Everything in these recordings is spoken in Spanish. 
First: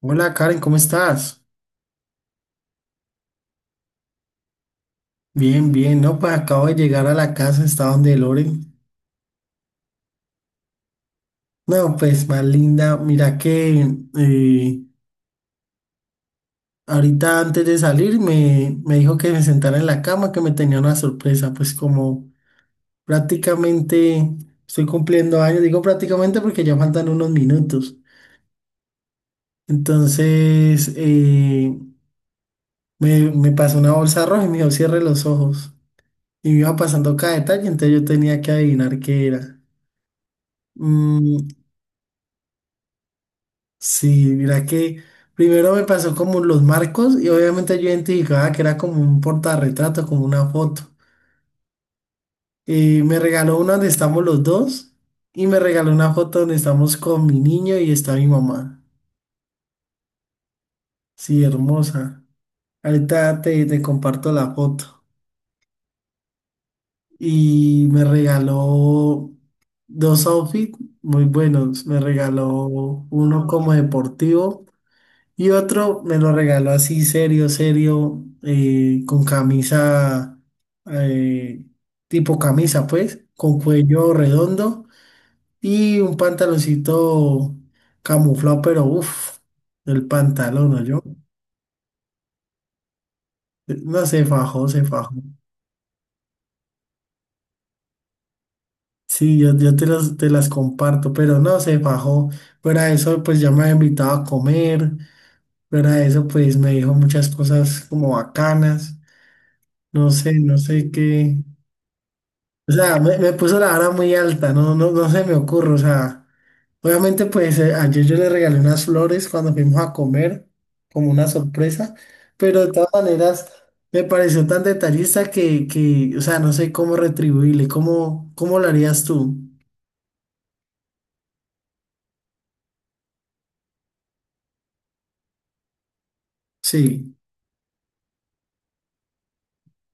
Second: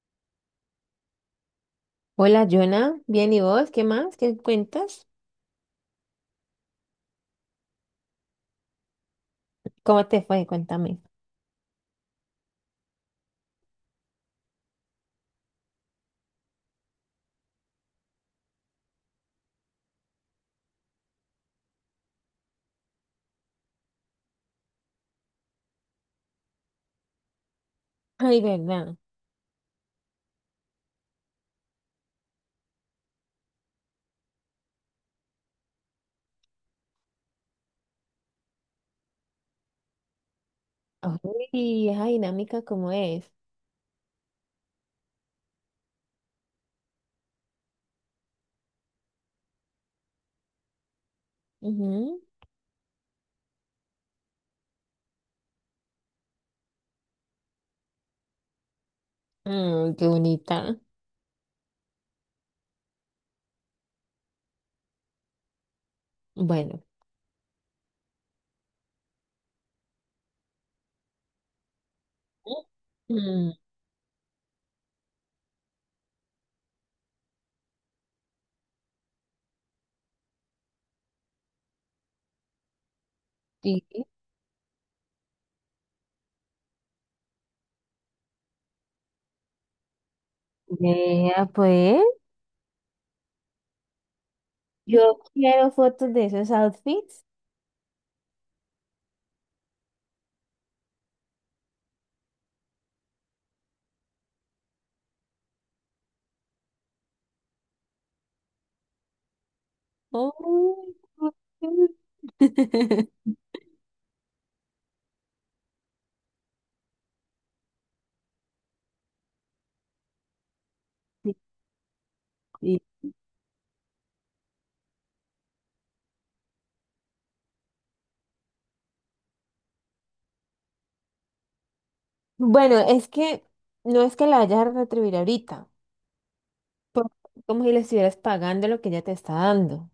Hola, Karen, ¿cómo estás? Hola, Jonah. Bien, ¿y vos? ¿Qué más? ¿Qué cuentas? Bien, bien, no, pues acabo de llegar a la casa, está donde Loren. ¿Cómo te fue? Cuéntame. No, pues más linda, mira que eh, ahorita antes de salir me dijo que me sentara en la cama, que me tenía una sorpresa, pues como prácticamente estoy cumpliendo años, digo prácticamente porque ya faltan unos minutos. Ay, ¿verdad? Entonces, me pasó una bolsa roja y me dijo cierre los ojos. Y me iba pasando cada detalle, entonces yo tenía que adivinar qué era. Mm. Ay, esa dinámica, ¿cómo es? Sí, mira que primero me pasó como los marcos y obviamente yo identificaba que era como un portarretrato, como una foto. Ujú. Y me regaló una donde estamos los dos, y me regaló una foto donde estamos con mi niño y está mi mamá. Mm, qué bonita. Sí, hermosa. Ahorita te comparto la foto. Bueno. Y me regaló dos outfits muy buenos. Me regaló uno Mm. como deportivo. Y otro me lo regaló así, serio, serio, con camisa, eh, tipo camisa, pues, con Sí. cuello redondo y un pantaloncito camuflado, pero uff, el pantalón, yo. Vea, pues. No, se fajó, se fajó. Yo quiero fotos de esos outfits. Sí, yo te las comparto, pero no, se fajó. Fuera de eso, pues ya me había invitado a comer. Fuera de eso, pues me dijo muchas cosas como bacanas. No sé, no sé Oh. qué. O sea, me puso la vara muy alta, no, no, no se me ocurre. O sea, obviamente, pues ayer yo le regalé unas flores cuando fuimos a comer, como una Sí, sorpresa, pero de sí. todas maneras me pareció tan detallista que o sea, no sé cómo retribuirle, cómo, cómo lo harías tú. Bueno, es que no es que la vayas a retribuir ahorita. Sí, Como si le estuvieras pagando lo que ella te está dando.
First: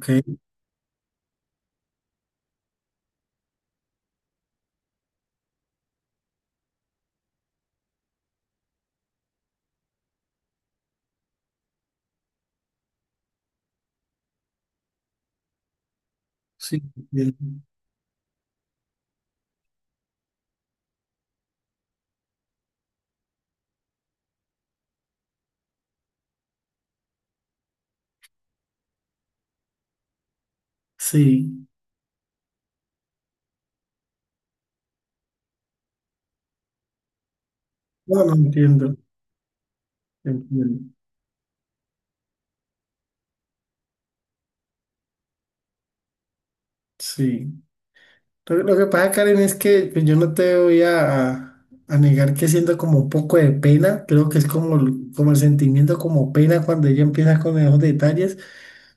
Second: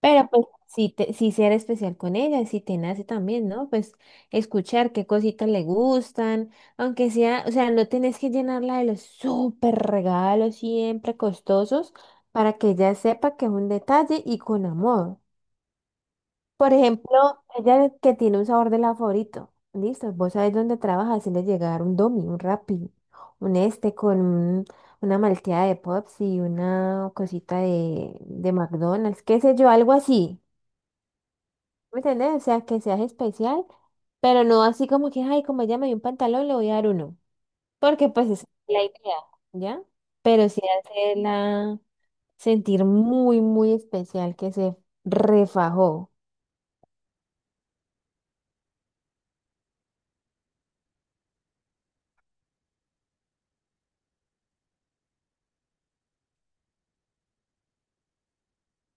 Pero pues sí, te, sí ser especial con ella, si te nace también, ¿no? Pues escuchar qué cositas le gustan, aunque sea, o sea, no tenés que llenarla de los súper regalos siempre costosos para que ella sepa que es un detalle y con amor. Por sí, ejemplo, entiendo. ella que tiene un sabor de helado favorito, listo, vos sabés dónde trabaja, le llegar un Domi, un Rappi, un este con un- una malteada de Pops y una cosita de McDonald's, qué sé yo, algo así. Sí, ¿Me entendés? O sea, que seas especial, pero no así como que, ay, como ella me dio un pantalón, le voy a dar uno. Porque no, pues no esa es la entiendo, idea, ¿ya? Pero sí entiendo, hacerla sentir muy, muy especial, que se refajó. sí. Lo que pasa, Karen, es que pues, yo no te voy a, a negar que siento como un poco de pena, creo que es como, como el sentimiento como pena cuando ella empieza con esos detalles,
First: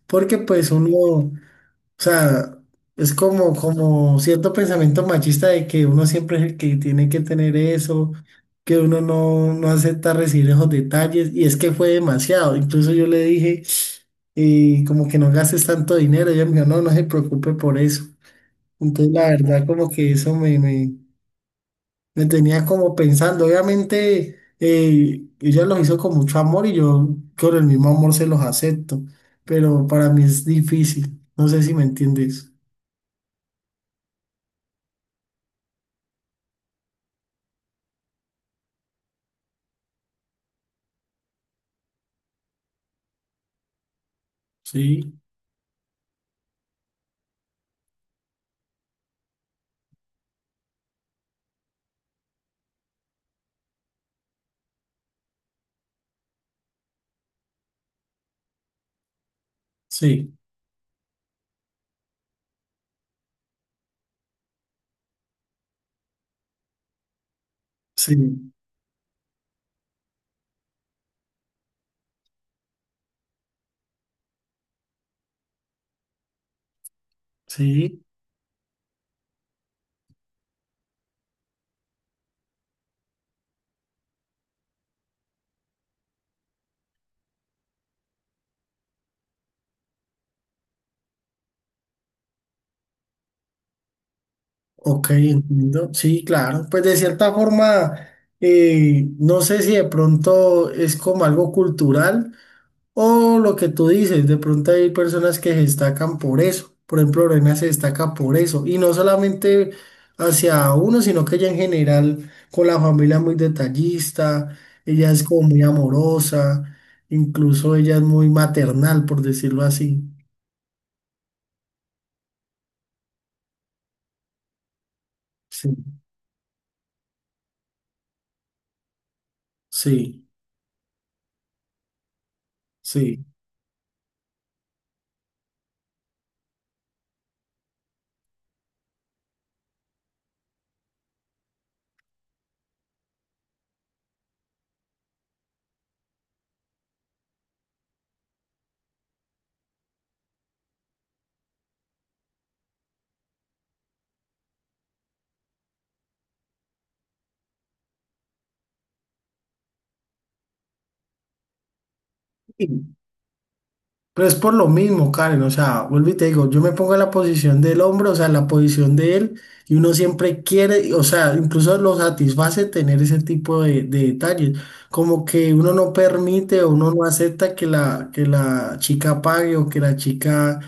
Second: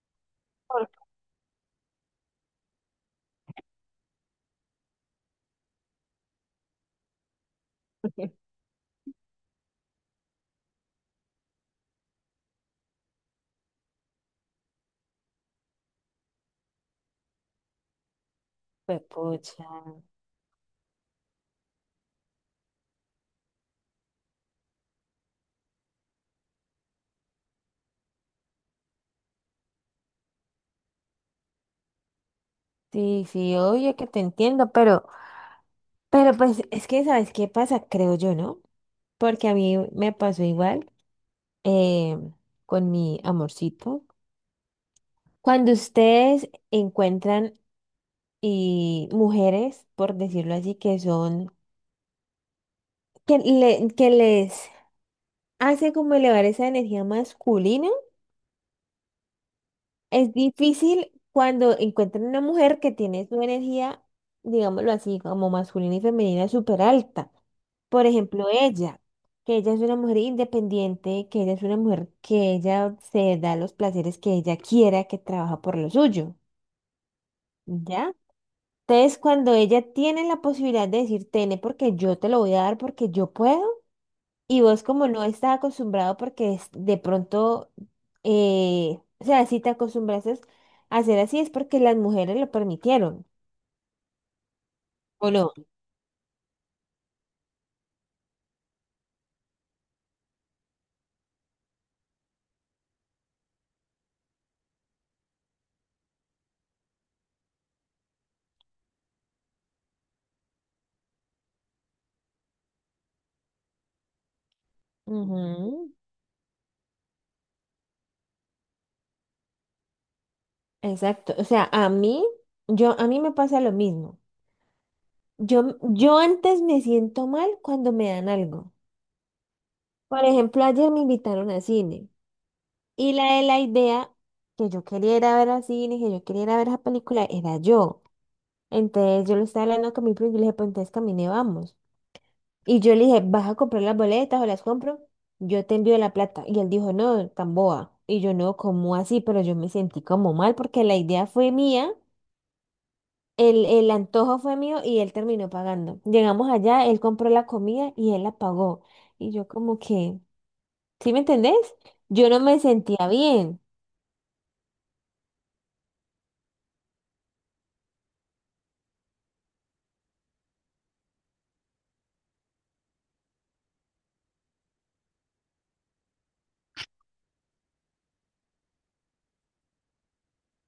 porque pues uno, o sea, es como, como cierto pensamiento machista de que uno siempre es el que tiene que tener eso, que uno no, no acepta recibir esos detalles, y es que fue demasiado, incluso yo le dije, como que no gastes tanto dinero, ella me dijo, no, no se preocupe por eso. Pues Entonces, la verdad, pucha. como que eso me, me tenía como pensando. Obviamente, ella los hizo con mucho amor y yo con el mismo amor se los acepto, pero para mí es difícil. No sé si me entiendes. Sí, sí, obvio que te entiendo, pero pues es que, ¿sabes qué pasa? Creo yo, ¿no? Porque a mí me pasó igual eh, con mi amorcito. Sí, Cuando ustedes encuentran y mujeres, por decirlo así, que son, que, le- que les hace como elevar esa energía masculina. sí, Es difícil cuando encuentran una mujer que tiene su energía, digámoslo así, como masculina y femenina súper alta. Por sí, ejemplo, ella, que ella es una mujer independiente, que ella es una mujer que ella se da los placeres que ella quiera, que trabaja por lo suyo, sí. ¿ya? Entonces, cuando ella tiene la posibilidad de decir, tene, porque yo te lo voy a dar, porque yo puedo, y vos como no estás acostumbrado porque es- de pronto, o sea, si te acostumbraste a hacer así es porque las mujeres lo permitieron, Ok, ¿o no? entiendo. Sí, claro. Pues de cierta forma, no sé si de pronto es como algo cultural, o lo que tú dices, de pronto hay personas que se destacan por eso. Por ejemplo, Lorena se destaca por eso. Y no solamente hacia uno, sino que ella en general con la familia es muy detallista, ella es como muy Ujú. amorosa, incluso ella es muy maternal, por decirlo así. Exacto. O sea, a mí, yo, a mí me pasa lo mismo. Sí, Yo antes me siento mal cuando me dan algo. Por sí, ejemplo, ayer me invitaron al cine y la de la idea que yo quería ir a ver al cine, que yo quería ir a ver esa película, era yo. Entonces yo lo estaba hablando con mi primo y yo le dije, pues entonces camine, vamos. Y yo le dije, ¿vas a comprar las boletas o las compro? Yo te envío la plata. Y él dijo, no, tan boba. Y yo no, ¿cómo así? Pero yo me sentí como mal porque la idea fue mía, el antojo fue mío y él terminó pagando. Llegamos allá, él compró la comida y él la pagó. Y yo como que, ¿sí me entendés? Yo no me sí. sentía bien, Pero es por lo mismo, Karen, o sea, vuelvo y te digo, yo me pongo en la posición del hombre, o sea, en la posición de él, y uno siempre quiere, o sea, incluso lo satisface tener ese tipo de detalles, como que uno no permite o uno no acepta que la chica pague o que la chica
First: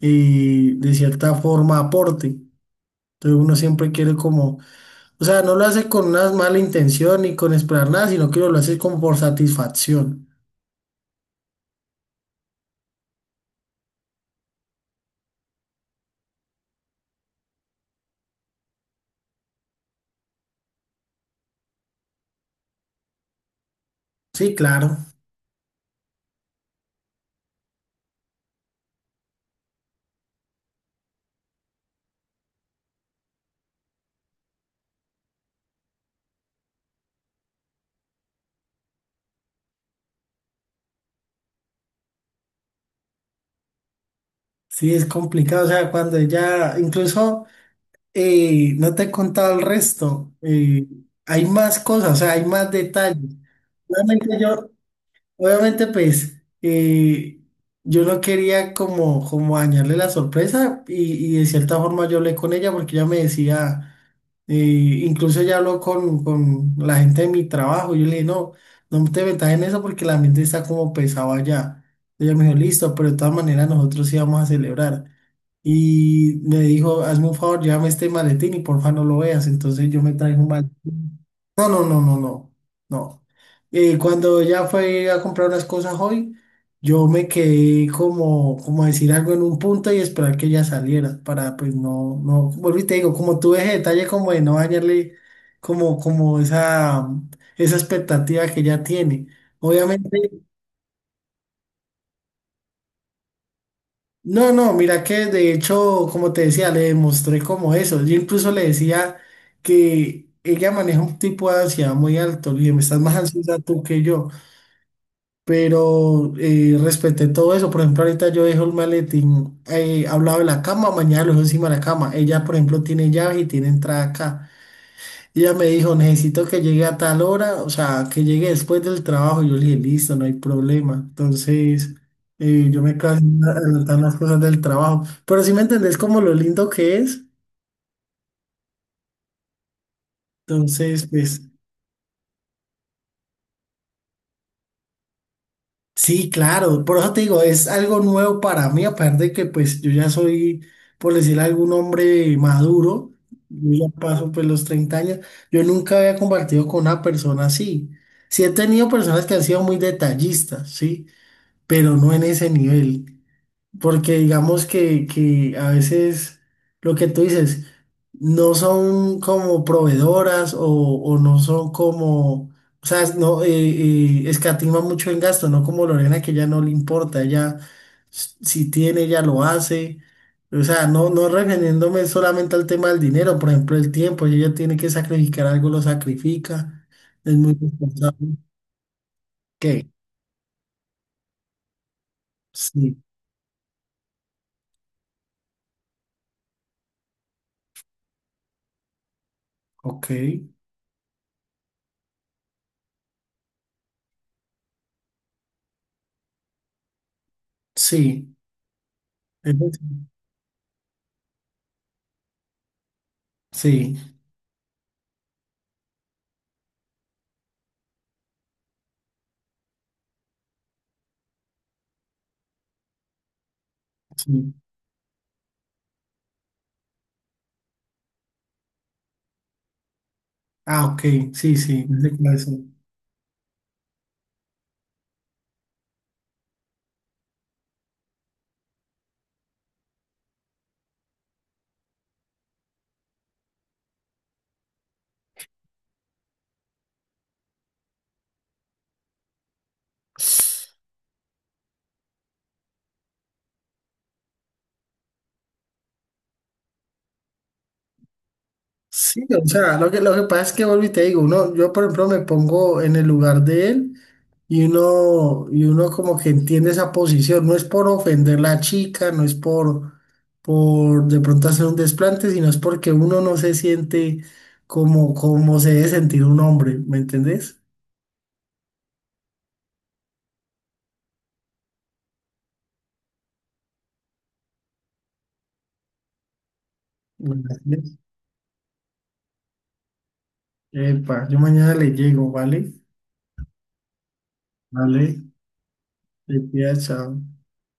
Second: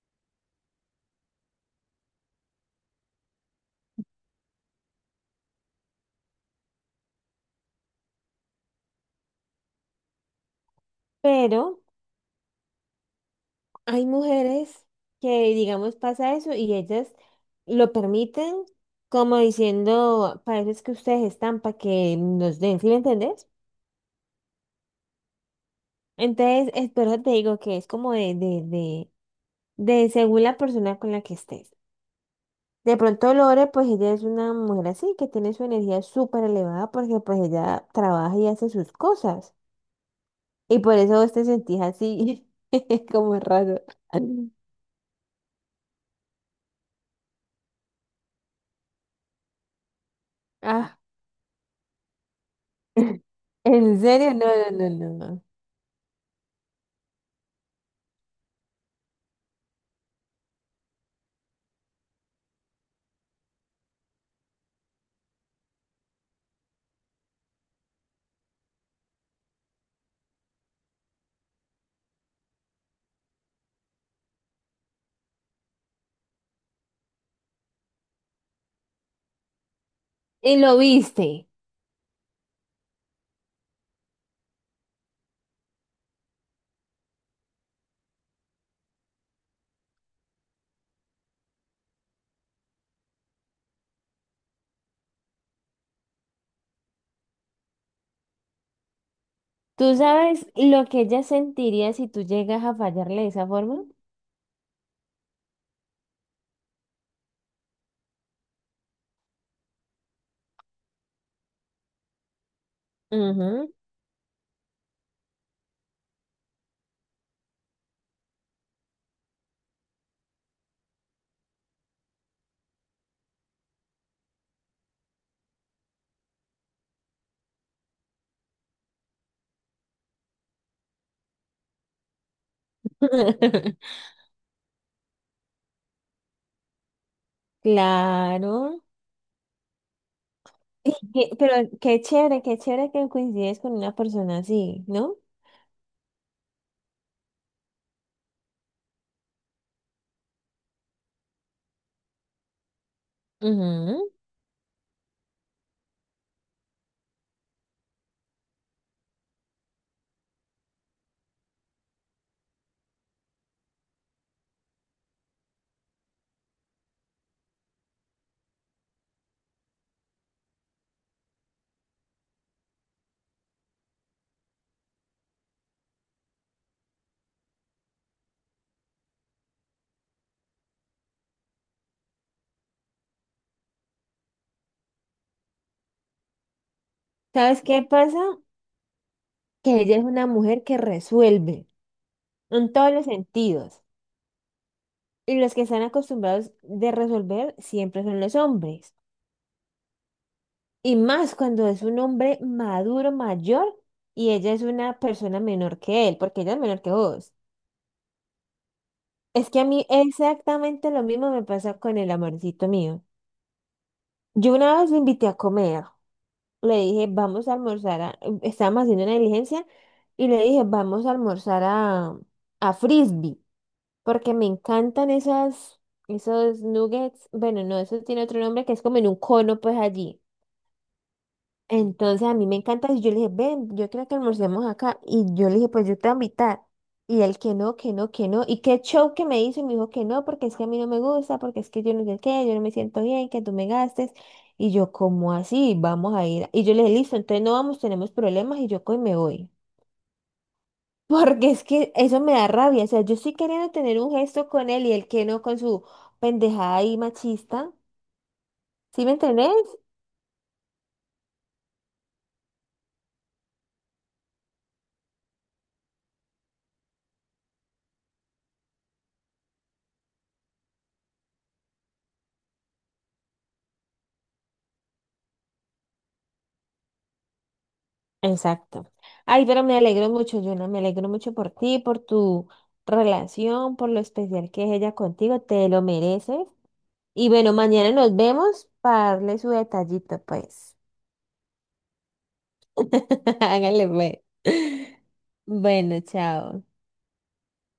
de cierta forma aporte. Entonces uno siempre quiere como, o sea, no lo hace con una mala intención ni con esperar nada, sino que uno lo hace como por satisfacción. pero... Hay mujeres que, digamos, pasa eso y ellas lo permiten como diciendo, para eso es que ustedes están, para que nos den, ¿sí me entendés? Sí, claro. Entonces, es, por eso te digo que es como de según la persona con la que estés. De pronto Lore, pues ella es una mujer así, que tiene su energía súper elevada porque pues ella trabaja y hace sus cosas. Y por eso vos te sentís así, como raro. Sí, es complicado, o sea, cuando ya, incluso no te he contado el resto, Ah, hay más cosas, o sea, hay más detalles. en Realmente serio, no, yo. no, no, no. Obviamente, pues yo no quería como, como dañarle la sorpresa y de cierta forma yo hablé con ella porque ella me decía, incluso ella habló con la gente de mi trabajo, yo le dije, no, no te metas en eso porque la mente está como pesado allá. Ella me dijo, listo, pero de todas maneras nosotros íbamos a celebrar. Y me dijo, hazme un favor, llévame este maletín y porfa no lo veas. Entonces yo me traje un Y lo maletín. viste. No, no, no, no, no, no. Cuando ya fue a comprar unas cosas hoy, yo me quedé como, como decir algo en un punto y esperar que ella saliera para pues no, no, vuelvo y te digo, como tuve ese detalle como de no dañarle como, como esa expectativa que ella tiene. ¿Tú Obviamente, sabes lo que ella sentiría si tú llegas a fallarle de esa forma? no, no, mira que de hecho, como te decía, le demostré como eso. Yo incluso le decía que ella maneja un tipo de ansiedad muy alto, le dije, me estás más ansiosa Ujú. tú que yo. Pero respeté todo eso. Por ejemplo, ahorita yo dejo el maletín al lado de la cama, mañana lo dejo encima de la cama. Ella, por ejemplo, tiene llave y tiene entrada acá. Ella me dijo, necesito que llegue a tal hora, o sea, que llegue después del trabajo. Yo le dije, listo, no hay problema. Entonces, yo me quedo adelantando las cosas del trabajo. Pero si me entendés como lo lindo que es, Claro. Y entonces, qué- pues. pero qué chévere que coincides con una persona así, ¿no? Sí, claro, por eso te digo, es algo nuevo para mí, aparte de que pues yo ya soy, por decir algún hombre maduro, yo ya Ujú. paso pues los 30 años, yo nunca había compartido con una persona así. Sí he tenido personas que han sido muy detallistas, sí, pero no en ese nivel. Porque digamos que a veces lo que tú dices, no son como proveedoras o no son como, o sea, no, escatima mucho en gasto, no como Lorena que ya no le importa, ella si tiene, ella lo hace. O sea, no, no refiriéndome solamente al tema del dinero, por ejemplo, el tiempo, si ella tiene que sacrificar algo, lo sacrifica, es muy ¿Sabes qué responsable. pasa? Que ¿Qué? ella es una mujer que resuelve en todos Sí, los sentidos. Y los que están acostumbrados de resolver siempre son los hombres. ok, Y más cuando es un hombre maduro, mayor, y ella es una persona menor que él, porque ella es menor que vos. sí, Es que a eso mí exactamente lo mismo me pasa con el amorcito mío. sí, Yo una vez lo invité a comer. Le dije, vamos a almorzar a... Estábamos haciendo una diligencia y le dije, vamos a almorzar a Frisbee, porque me sí. encantan esas, esos nuggets. Bueno, no, eso tiene otro nombre que es como en un cono, pues allí. Ah, ok, sí, sí, no sé Entonces a cuáles mí me son. encanta y yo le dije, ven, yo creo que almorcemos acá. Y yo le dije, pues yo te voy a invitar. Y él que no, que no, que no. Y qué show que me hizo y me dijo que no, porque es que a mí no me gusta, porque es que yo no sé qué, yo no me siento bien, que tú me gastes. Y yo, ¿cómo así? Vamos a ir. Y yo le dije, listo, entonces no vamos, tenemos problemas y yo cojo y me voy. Porque es que eso me da rabia. O sea, yo estoy queriendo tener un gesto con él y él que no con su pendejada y machista. ¿Sí me Sí, o entendés? sea, lo que pasa es que vuelvo y te digo, uno, yo por ejemplo me pongo en el lugar de él y uno como que entiende esa posición, no es por ofender la chica, no es por de pronto hacer un desplante, sino es porque uno no se siente como, como se debe sentir un hombre, ¿me entendés? Exacto. Ay, pero me alegro mucho, Yuna, me alegro mucho por ti, por tu relación, por lo especial que es ella contigo, te lo mereces. Y bueno, mañana Gracias. nos vemos para darle su detallito, pues. Epa, yo mañana le llego, ¿vale? Hágale, pues. Vale, Bueno, te chao. cuidas, chao.